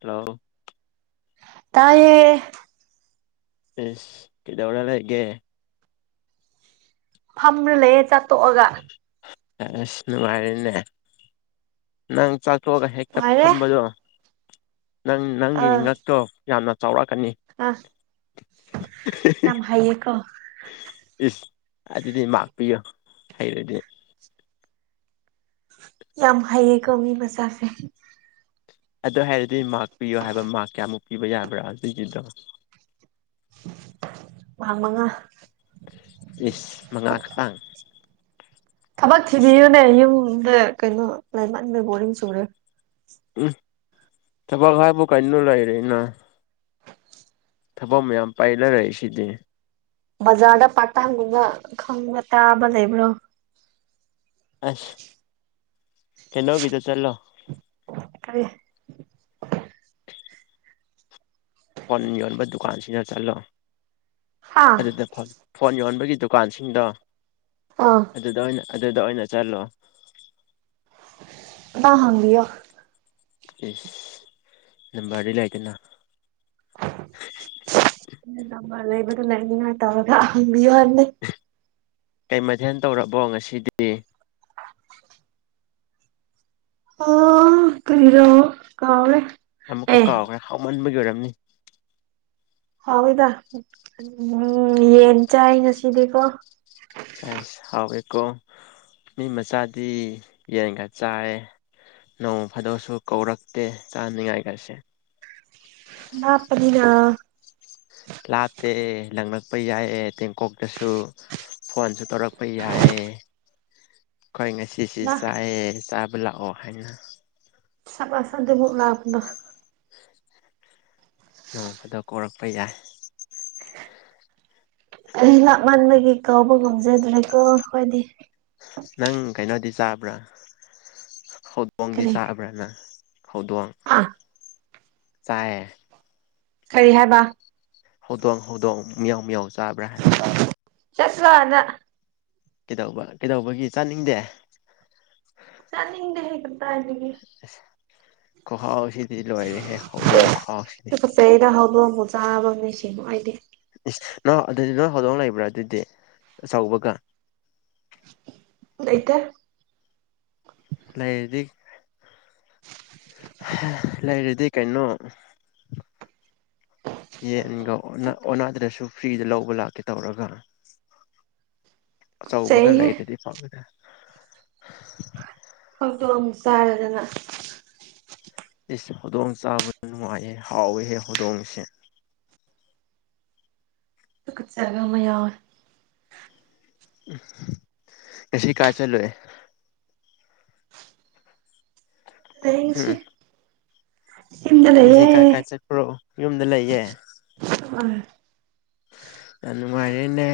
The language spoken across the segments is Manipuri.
ꯇꯂꯣ ꯇꯥꯌꯦ ꯏꯁ ꯀꯗꯧꯔ ꯂꯩꯒꯦ ꯐꯝꯔ ꯂꯩꯌꯦ ꯆꯥꯛꯇꯣꯛꯑꯒ [unintelligible] ꯅꯨꯡꯉꯥꯏꯔꯦꯅꯦ ꯅꯪ ꯆꯥꯛꯊꯣꯛꯑꯒ ꯍꯦꯛꯇ ꯅꯨꯡꯉꯥꯏꯔꯦ ꯐꯝꯕꯗꯣ ꯅꯪ ꯅꯪꯒꯤ ꯉꯛꯇꯣ ꯌꯥꯝꯅ ꯆꯥꯎꯔꯥꯛꯀꯅꯤ ꯑ ꯌꯥꯝ ꯍꯩꯌꯦꯀꯣ ꯏꯁ ꯑꯗꯨꯗꯤ ꯃꯥꯛ ꯄꯤꯌꯣ ꯍꯩꯔꯗꯤ ꯌꯥꯝ ꯍꯩꯌꯦꯀꯣ ꯃꯤ ꯃꯆꯥꯁꯦ ꯑꯗꯨ ꯍꯩꯔꯗꯤ ꯃꯥꯛ ꯄꯤꯌꯣ ꯍꯥꯏꯕ ꯃꯥꯛ ꯀꯌꯥꯃꯨꯛ ꯄꯤꯕ ꯌꯥꯕ꯭ꯔꯥ ꯑꯗꯨꯏꯗꯣ [unintelligible] ꯃꯥꯛ ꯃꯉꯥ ꯏꯁ ꯃꯉꯥ ꯈꯥꯇꯪ ꯊꯕꯛ ꯊꯤꯕꯤꯌꯨꯅꯦ ꯌꯨꯝꯗ ꯀꯩꯅꯣ ꯂꯩꯃꯟꯕꯩ ꯕꯣꯔꯤꯡ ꯆꯨꯔꯦ ꯎꯝ ꯊꯕꯛ ꯍꯥꯏꯕꯨ ꯀꯩꯅꯣ ꯂꯩꯔꯦꯅ ꯊꯕꯛ ꯃꯌꯥꯝ ꯄꯩꯂ ꯂꯩꯁꯤꯗꯤ ꯕꯖꯥꯔꯗ ꯄꯥꯔꯠ ꯇꯥꯏꯝꯒꯨꯝꯕ ꯈꯪꯕ ꯇꯥꯕ ꯂꯩꯕ꯭ꯔꯣ ꯑꯁ ꯀꯩꯅꫭꯒꯤꯗ ꯆꯜꯂꯣ [unintelligible] ꯀꯩ ꯐꯣꯟ ꯌꯣꯟꯕ ꯗꯨꯀꯥꯟꯁꯤꯅ ꯆꯠꯂꯣ ꯍꯥ ꯑꯗꯨꯗ ꯐꯪ ꯐꯣꯟ ꯌꯣꯟꯕꯒꯤ ꯗꯨꯀꯥꯟꯁꯤꯡꯗꯣ ꯑ ꯑꯗꯨꯗ ꯑꯣꯏꯅ ꯑꯗꯨꯗ ꯑꯣꯏꯅ ꯆꯠꯂꯣ ꯇ ꯍꯥꯡꯕꯤꯌꯣ ꯏꯁ ꯅꯝꯕꯥꯔꯗꯤ ꯂꯩꯗꯅ ꯂꯝꯕꯥ ꯂꯩꯕꯗꯣ ꯂꯩꯍꯟꯅꯤꯡꯉꯥꯏ ꯇꯧꯕꯤꯌꫭ ꯍꯪꯕꯤꯌꫭ ꯍꯥꯏꯕꯅꯦ ꯀꯩ ꯃꯗꯦꯜ ꯇꯧꯔꯕꯣ ꯉꯁꯤꯗꯤ ꯑꯣ ꯀꯩꯔꯣ ꯀꯥꯎꯔꯦ ꯑꯃꯨꯛꯀ ꯑꯦ ꯀꯥꯎꯒ꯭ꯔꯦ ꯍꯥꯎꯃꯟꯕꯒꯤ ꯑꯣꯏꯔꯝꯅꯤ ꯍꯥꯎꯋꯦꯗ [unintelligible] ꯌꯦꯟ ꯆꯥꯏ ꯉꯁꯤꯗꯤꯀꯣ ꯆꯥꯏꯁ ꯍꯥꯎꯋꯦꯀꯣ ꯃꯤ ꯃꯆꯥꯗꯤ ꯌꯦꯟꯒ ꯆꯥꯏꯑꯦ ꯅꯣꯡ ꯐꯥꯗꯣꯛꯁꯨ ꯀꯧꯔꯛꯇꯦ ꯆꯥꯅꯤꯡꯉꯥꯏꯒꯁꯦ ꯂꯥꯞꯄꯅꯤꯅ ꯂꯥꯠꯇꯦ ꯂꯪꯉꯛꯄ ꯌꯥꯏꯌꯦ ꯇꯦꯡꯀꯣꯛꯇꯁꯨ ꯐꯣꯟꯁꯨ ꯇꯧꯔꯛꯄ ꯌꯥꯏꯌꯦ ꯑꯩꯈꯣꯏ ꯉꯁꯤ ꯖꯤꯁꯤ ꯅꯥ ꯆꯥꯑꯦ ꯆꯥꯕ ꯂꯥꯛꯑꯣ ꯍꯥꯏꯅ ꯁꯥꯕꯁ ꯑꯗꯨꯕꯨ ꯂꯥꯞꯕ ꯅꯣꯡꯃꯗ ꯀꯣꯔꯛꯄ ꯌꯥꯏ ꯑꯩ ꯂꯥꯛꯃꯟꯕꯒꯤ ꯀꯧꯕ ꯉꯝꯖꯗ꯭ꯔꯦꯀꯣ ꯑꯩꯈꯣꯏꯗꯤ ꯅꯪ ꯀꯩꯅꯣꯗꯤ ꯆꯥꯕ꯭ꯔꯥ ꯍꯧꯗꯣꯡꯗꯤ ꯀꯔꯤ ꯆꯥꯕ꯭ꯔꯥ ꯅꯪ ꯍꯧꯗꯣꯡ ꯑꯥ ꯆꯥꯏꯌꯦ ꯀꯔꯤ ꯍꯥꯏꯕ ꯍꯧꯗꯣꯡ ꯍꯧꯗꯣꯡ ꯃꯤꯌꯥꯎ ꯃꯤꯌꯥꯎ ꯆꯥꯕ꯭ꯔꯥ ꯍꯥꯏꯕ ꯆꯠꯂꯨ ꯑꯥꯗ ꯀꯩꯗꯧꯕ ꯀꯩꯗꯧꯕꯒꯤ ꯆꯥꯅꯤꯡꯗꯦ ꯆꯥꯅꯤꯡꯗꯦꯍꯦ ꯀꯗꯥꯏꯗꯒꯤ ꯈꯨꯍꯥꯎꯁꯤꯗꯤ ꯂꯣꯏꯔꯦꯍꯦ ꯍꯧꯗꯣꯡ ꯈꯨꯍꯥꯎꯁꯤꯗꯤ ꯆꯩꯗ ꯍꯧꯗꯣꯡꯕꯨ ꯆꯥꯕ ꯃꯤꯁꯤ ꯑꯩꯗꯤ ꯏꯁ ꯅ ꯑꯗꯨꯗꯤ ꯅꯣꯏ ꯍꯧꯗꯣꯡ ꯂꯩꯕ꯭ꯔꯥ ꯑꯗꯨꯗꯤ ꯑꯆꯧꯕꯒ ꯂꯩꯇꯦ ꯂꯩꯔꯗꯤ ꯂꯩꯔꯗꯤ ꯀꯩꯅꯣ ꯌꯦꯟꯒ ꯑꯣꯟꯅ ꯑꯣꯟꯅꯥꯗ꯭ꯔꯁꯨ ꯐ꯭ꯔꯤꯗ ꯂꯧꯕ ꯂꯥꯛꯀꯦ ꯇꯧꯔꯒ ꯑꯆꯧꯕꯒ ꯇꯨꯀꯠꯆꯩꯍꯦ ꯂꯩꯔꯗꯤ ꯄꯥꯝꯃꯤꯗ ꯍꯧꯗꯣꯡ ꯆꯥꯔꯗꯅ ꯏꯁ ꯍꯧꯗꯣꯡ ꯆꯥꯕꯅ ꯅꯨꯡꯉꯥꯏꯍꯦ ꯍꯥꯎꯋꯦꯍꯦ ꯍꯧꯗꯣꯡꯁꯦ ꯇꯨꯀꯠꯆꯕꯃ ꯌꯥꯎꯋꯦ ꯉꯁꯤ ꯀꯥꯏ ꯆꯠꯂꯨꯏ ꯑꯌꯦꯡꯁꯤ ꯎꯝ ꯉꯁꯤ ꯀꯥꯏ ꯀꯥꯏ ꯆꯠꯄ꯭ꯔꯣ ꯌꯨꯝꯗ ꯂꯩꯌꯦ ꯎꯝ ꯑ ꯅꯨꯡꯉꯥꯏꯔꯦꯅꯦ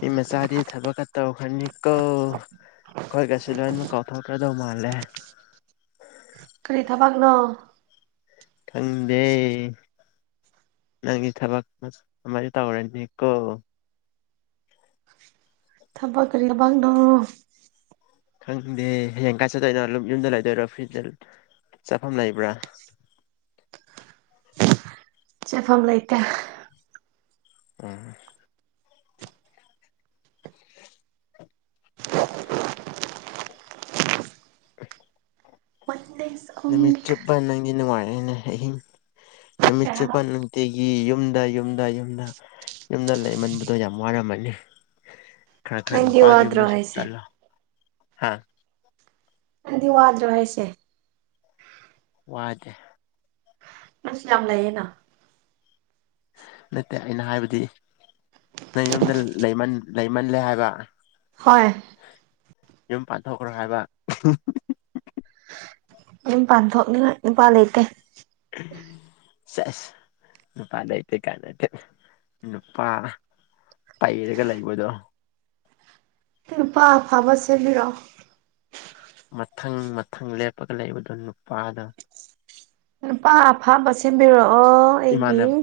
ꯃꯤ ꯃꯆꯥꯗꯤ ꯊꯕꯛꯀ ꯇꯧꯈ꯭ꯔꯅꯤꯀꯣ ꯈꯣꯏꯒꯁꯤ ꯂꯣꯏꯅꯃꯛ ꯀꯥꯎꯊꯣꯛꯈ꯭ꯔꯗꯧ ꯃꯥꯜꯂꯦ ꯀꯔꯤ ꯊꯕꯛꯅꯣ ꯊꯪꯗꯦ ꯅꯪꯒꯤ ꯊꯕꯛ ꯑꯃꯗꯤ ꯇꯧꯔꯅꯤ ꯀꯣ ꯊꯕꯛ ꯀꯔꯤ ꯊꯕꯛꯅꯣ ꯈꯪꯗꯦ ꯍꯌꯦꯡ ꯀꯥꯏ ꯆꯠꯇꯣꯏꯅꯣ ꯑꯗꯨꯝ ꯌꯨꯝꯗ ꯂꯩꯗꯣꯏꯔꯥ ꯐ꯭ꯔꯤꯗ ꯆꯠꯐꯝ ꯂꯩꯕ꯭ꯔꯥ ꯆꯠꯐꯝ ꯂꯩꯇꯦ ꯎꯝ [unintelligible] ꯋꯥꯟ ꯗꯦꯁ ꯅꯨꯃꯤꯠ ꯆꯨꯞꯄ ꯅꯪꯗꯤ ꯅꯨꯡꯉꯥꯏꯔꯦꯅꯦ ꯑꯍꯤꯡ ꯀꯩ ꯅꯨꯃꯤꯠ ꯍꯥꯏꯕ ꯆꯨꯞꯄ ꯅꯨꯡꯇꯤ ꯒꯤ ꯌꯨꯝꯗ ꯌꯨꯝꯗ ꯌꯨꯝꯗ ꯌꯨꯝꯗ ꯂꯩꯃꯟꯕꯗꯣ ꯌꯥꯝ ꯋꯥꯔꯝꯃꯅꯤ ꯈꯔ ꯈꯔ ꯅꯪꯗꯤ ꯅꯨꯄꯥꯒꯤ ꯋꯥꯗ꯭ꯔꯣ ꯌꯨꯝꯗꯁꯨ ꯍꯥꯏꯁꯦ ꯆꯠꯂꯣ ꯍꯥ ꯅꯪꯗꯤ ꯋꯥꯗ꯭ꯔꯣ ꯍꯥꯏꯁꯦ ꯋꯥꯗꯦ ꯅꯣꯏꯁꯨ ꯌꯥꯝ ꯂꯩꯌꯦꯅ ꯅꯠꯇꯦ ꯑꯩꯅ ꯍꯥꯏꯕꯗꯤ ꯅꯪ ꯌꯨꯝꯗ ꯂꯩꯃꯟ ꯂꯩꯃꯜꯂꯦ ꯍꯥꯏꯕ ꯍꯣꯏ ꯌꯨꯝ ꯄꯥꯟꯊꯣꯛꯈ꯭ꯔꯣ ꯍꯥꯏꯕ ꯌꯨꯃ ꯄꯥꯟꯊꯣꯛꯅꯤꯡꯉꯥꯏ ꯅꯨꯄꯥ ꯂꯩꯇꯦ ꯁꯁ ꯅꯨꯄꯥ ꯂꯩꯇꯦ ꯀꯥꯅ ꯇꯨꯠ ꯅꯨꯄꯥ ꯄꯩꯔꯒ ꯂꯩꯕꯗꯣ ꯅꯨꯄꯥ ꯑꯐꯕ ꯁꯦꯝꯕꯤꯔꯛꯑꯣ ꯃꯊꯪ ꯃꯊꯪ ꯂꯦꯞꯄꯒ ꯂꯩꯕꯗꯣ ꯅꯨꯄꯥꯅ ꯅꯨꯨꯄꯥ ꯑꯐꯕ ꯁꯦꯝꯕꯤꯔꯛꯑꯣ ꯑꯩꯒꯤ ꯏꯃꯥꯟꯅꯕ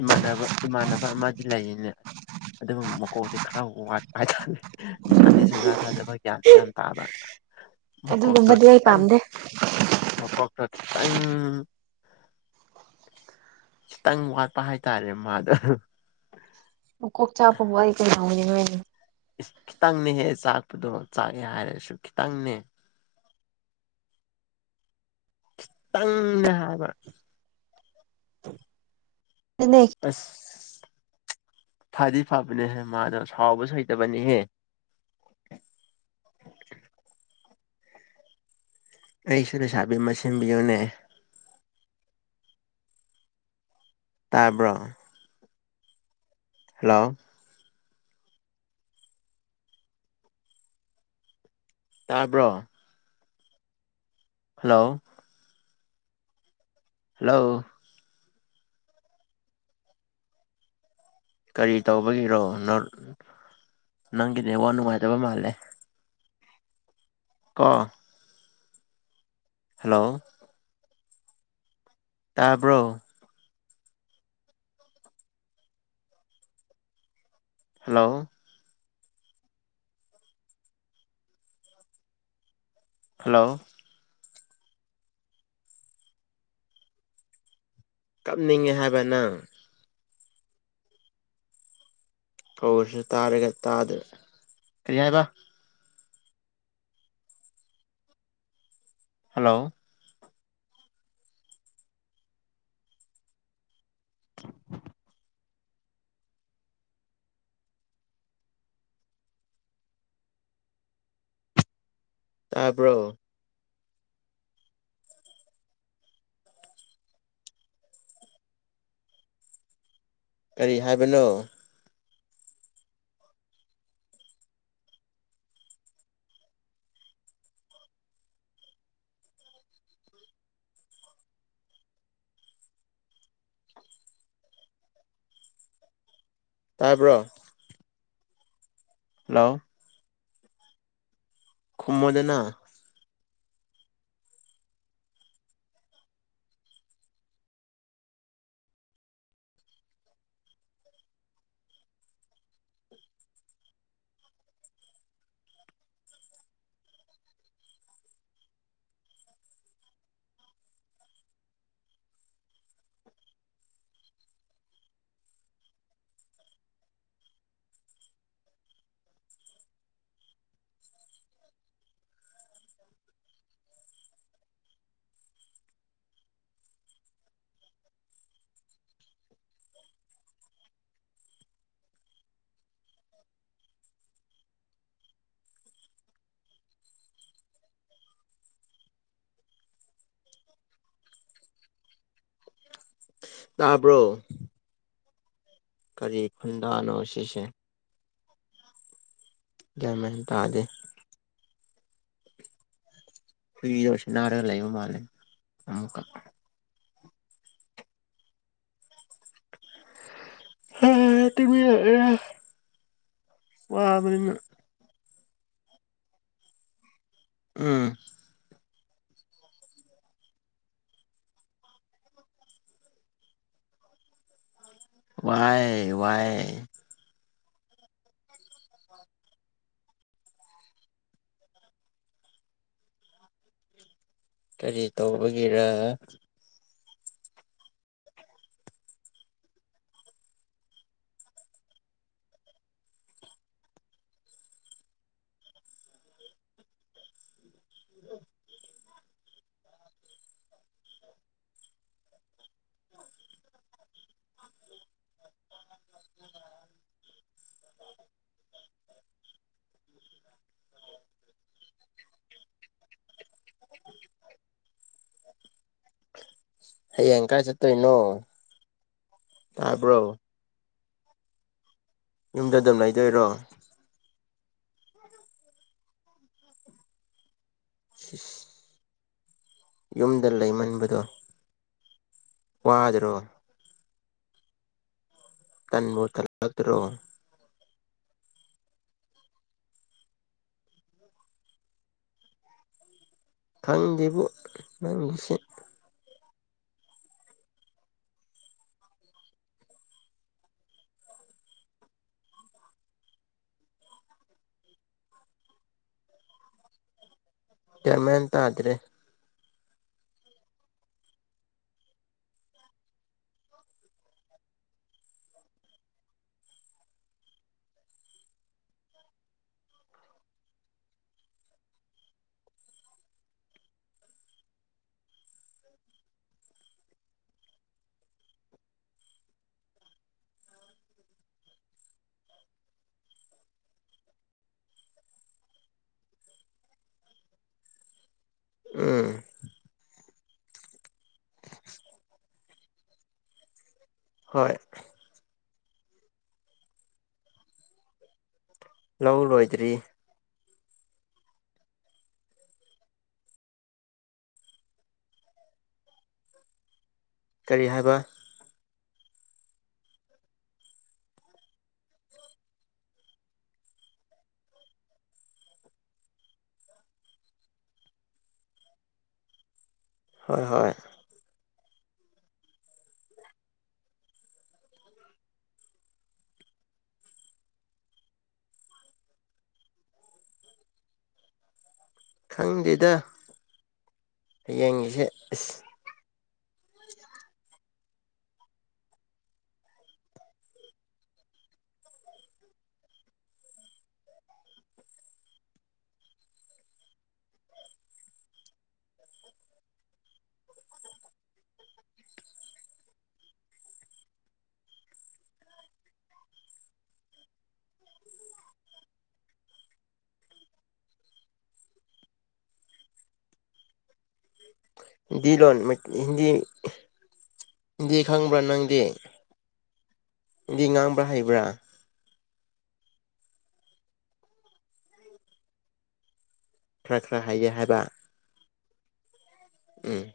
ꯏꯃꯥꯟꯅꯕ ꯏꯃꯥꯟꯅꯕ ꯑꯃꯗꯤ ꯂꯩꯌꯦꯅꯦ ꯫ ꯑꯗꯨꯕꯨ ꯃꯀꯣꯛꯇꯤ ꯈꯔ ꯋꯥꯠꯄ ꯍꯥꯏꯇꯥꯔ‌ꯦ ꯅꯤꯁꯥꯗꯤ ꯁꯨꯡꯖꯥ ꯆꯥꯗꯕ ꯒ꯭ꯌꯥꯟꯗꯤ ꯌꯥꯝ ꯇꯥꯕ ꯫ ꯑꯗꯨꯒꯨꯝꯕꯗꯤ ꯑꯩ ꯄꯥꯝꯗꯦ ꯫ ꯃꯀꯣꯛꯇ‌ꯣ ꯈꯤꯇꯪ ꯈꯤꯇꯪ ꯋꯥꯠꯄ ꯍꯥꯏꯇꯔꯦ ꯃꯥꯗꯣ ꯫ ꯃꯀꯣꯛ ꯆꯥꯛꯄꯕꯨ ꯑꯩ ꯀꯅꯥ ꯑꯣꯏꯅꯤꯡꯉꯥꯏꯅꯣ ꯈꯤꯇꯪꯅꯦꯍꯦ ꯆꯥꯛꯄꯗꯣ ꯆꯥꯛꯑꯦ ꯍꯥꯏꯔꯁꯨ ꯈꯤꯇꯪꯅꯦ ꯫ ꯈꯤꯇꯪꯅꯦ ꯍꯥꯏꯕ ꯫ ꯑꯗꯨꯅꯦ ꯑꯁ ꯐꯗꯤ ꯐꯕꯅꯦꯍꯦ ꯃꯥꯗꯣ ꯁꯥꯎꯕꯁꯨ ꯍꯩꯇꯕꯅꯤꯍꯦ ꯫ ꯑꯩꯁꯨ ꯂꯩꯁꯥꯕꯤ ꯑꯃ ꯁꯤꯟꯕꯤꯌꯨꯅꯦ ꯫ ꯇꯥꯕ꯭ꯔꯣ ꯍꯜꯂꯣ ꯇꯥꯕ꯭ꯔꯣ ꯍꯜꯂꯣ ꯍꯜꯂꯣ ꯀꯔꯤ ꯇꯧꯕꯒꯤꯔꯣ ꯅꯪ ꯅꯪꯒꯤ ꯅꯦꯠꯋꯥꯛ ꯅꯨꯡꯉꯥꯏꯇꯕ ꯃꯥꯜꯂꯦ ꯫ ꯀ‌ꯣ ꯍꯜꯂꯣ ꯇꯥꯕ꯭ꯔ‌ꯣ? ꯍꯜꯂꯣ ꯍꯜꯂꯣ ꯀꯞꯅꯤꯡꯉꯦ ꯍꯥꯏꯕ ꯅꯪ ꯀꯧꯔꯁꯨ ꯇꯥꯔꯒ ꯇꯥꯗ꯭ꯔ ꯀꯔꯤ ꯍꯥꯏꯕ? ꯍꯜꯂꯣ ꯇꯥꯕ꯭ꯔꯣ? ꯀꯔꯤ ꯍꯥꯏꯕꯅꯣ? ꯇꯥꯕ꯭ꯔꯣ? ꯍꯜꯂꯣ ꯈꯨꯝꯃꯣꯗꯅ ꯇꯥꯕ꯭ꯔꯣ? ꯀꯔꯤ ꯈꯨꯟꯗꯥꯅꯣ ꯁꯤꯁꯦ? ꯒ꯭ꯌꯥꯟ ꯃ‌ꯦꯟ ꯇꯥꯗꯦ ꯫ ꯍꯨꯏꯗꯣ ꯁꯥꯟꯅꯔꯒ ꯂꯩꯕ ꯃꯥꯂꯦ ꯑꯃꯨꯛꯀ ꯍꯥ ꯇꯨꯝꯅꯤꯡꯉꯒꯑꯦ ꯋꯥꯕꯅꯤꯅ ꯫ ꯎꯝ ꯋꯥꯏ ꯋꯥꯏ ꯀꯔꯤ ꯇꯧꯕꯒꯤꯔ ꯍꯌꯦꯡ ꯀꯥꯏ ꯆꯠꯇꯣꯏꯅꯣ ꯇꯥꯕ꯭ꯔꯣ? ꯌꯨꯝꯗꯥ ꯑꯗꯨꯝ ꯂꯩꯥꯏꯗꯣꯏꯔꯣ? ꯏꯁ ꯏꯁ ꯌꯨꯝꯗ ꯂꯩꯃꯟꯕꯗꯣ ꯋꯥꯗꯔꯣ? ꯇꯟꯕꯨ ꯇꯜꯂꯛꯇ꯭ꯔꯣ? ꯈꯪꯗꯤꯕꯨ ꯅꯪꯒꯤꯁꯦ ꯫ ꯒ꯭ꯌꯥꯟ ꯃꯦꯟ ꯇꯥꯗ꯭ꯔꯦ ꯫ ꯎꯝ ꯍꯣꯏ ꯂꯧ ꯂꯣꯏꯗ꯭ꯔꯤ ꯫ ꯀꯔꯤ ꯍꯥꯏꯕ? ꯍ‌ꯣꯏ ꯍꯣꯏ ꯈꯪꯗꯦꯗ ꯍꯌꯦꯡꯉꯤꯁꯦ ꯑꯁ ꯍꯤꯟꯗꯤ ꯂꯣꯟ ꯍꯤꯟꯗꯤ ꯍꯤꯟꯗꯤ ꯈꯪꯕ꯭ꯔꯥ ꯅꯪꯗꯤ ꯍꯤꯟꯪꯗꯤ ꯉꯥꯡꯕ ꯍꯩꯕ꯭ꯔꯥ ꯈꯔ ꯈꯔꯥ ꯍꯩ ꯍꯥꯏꯕ ꯎꯝ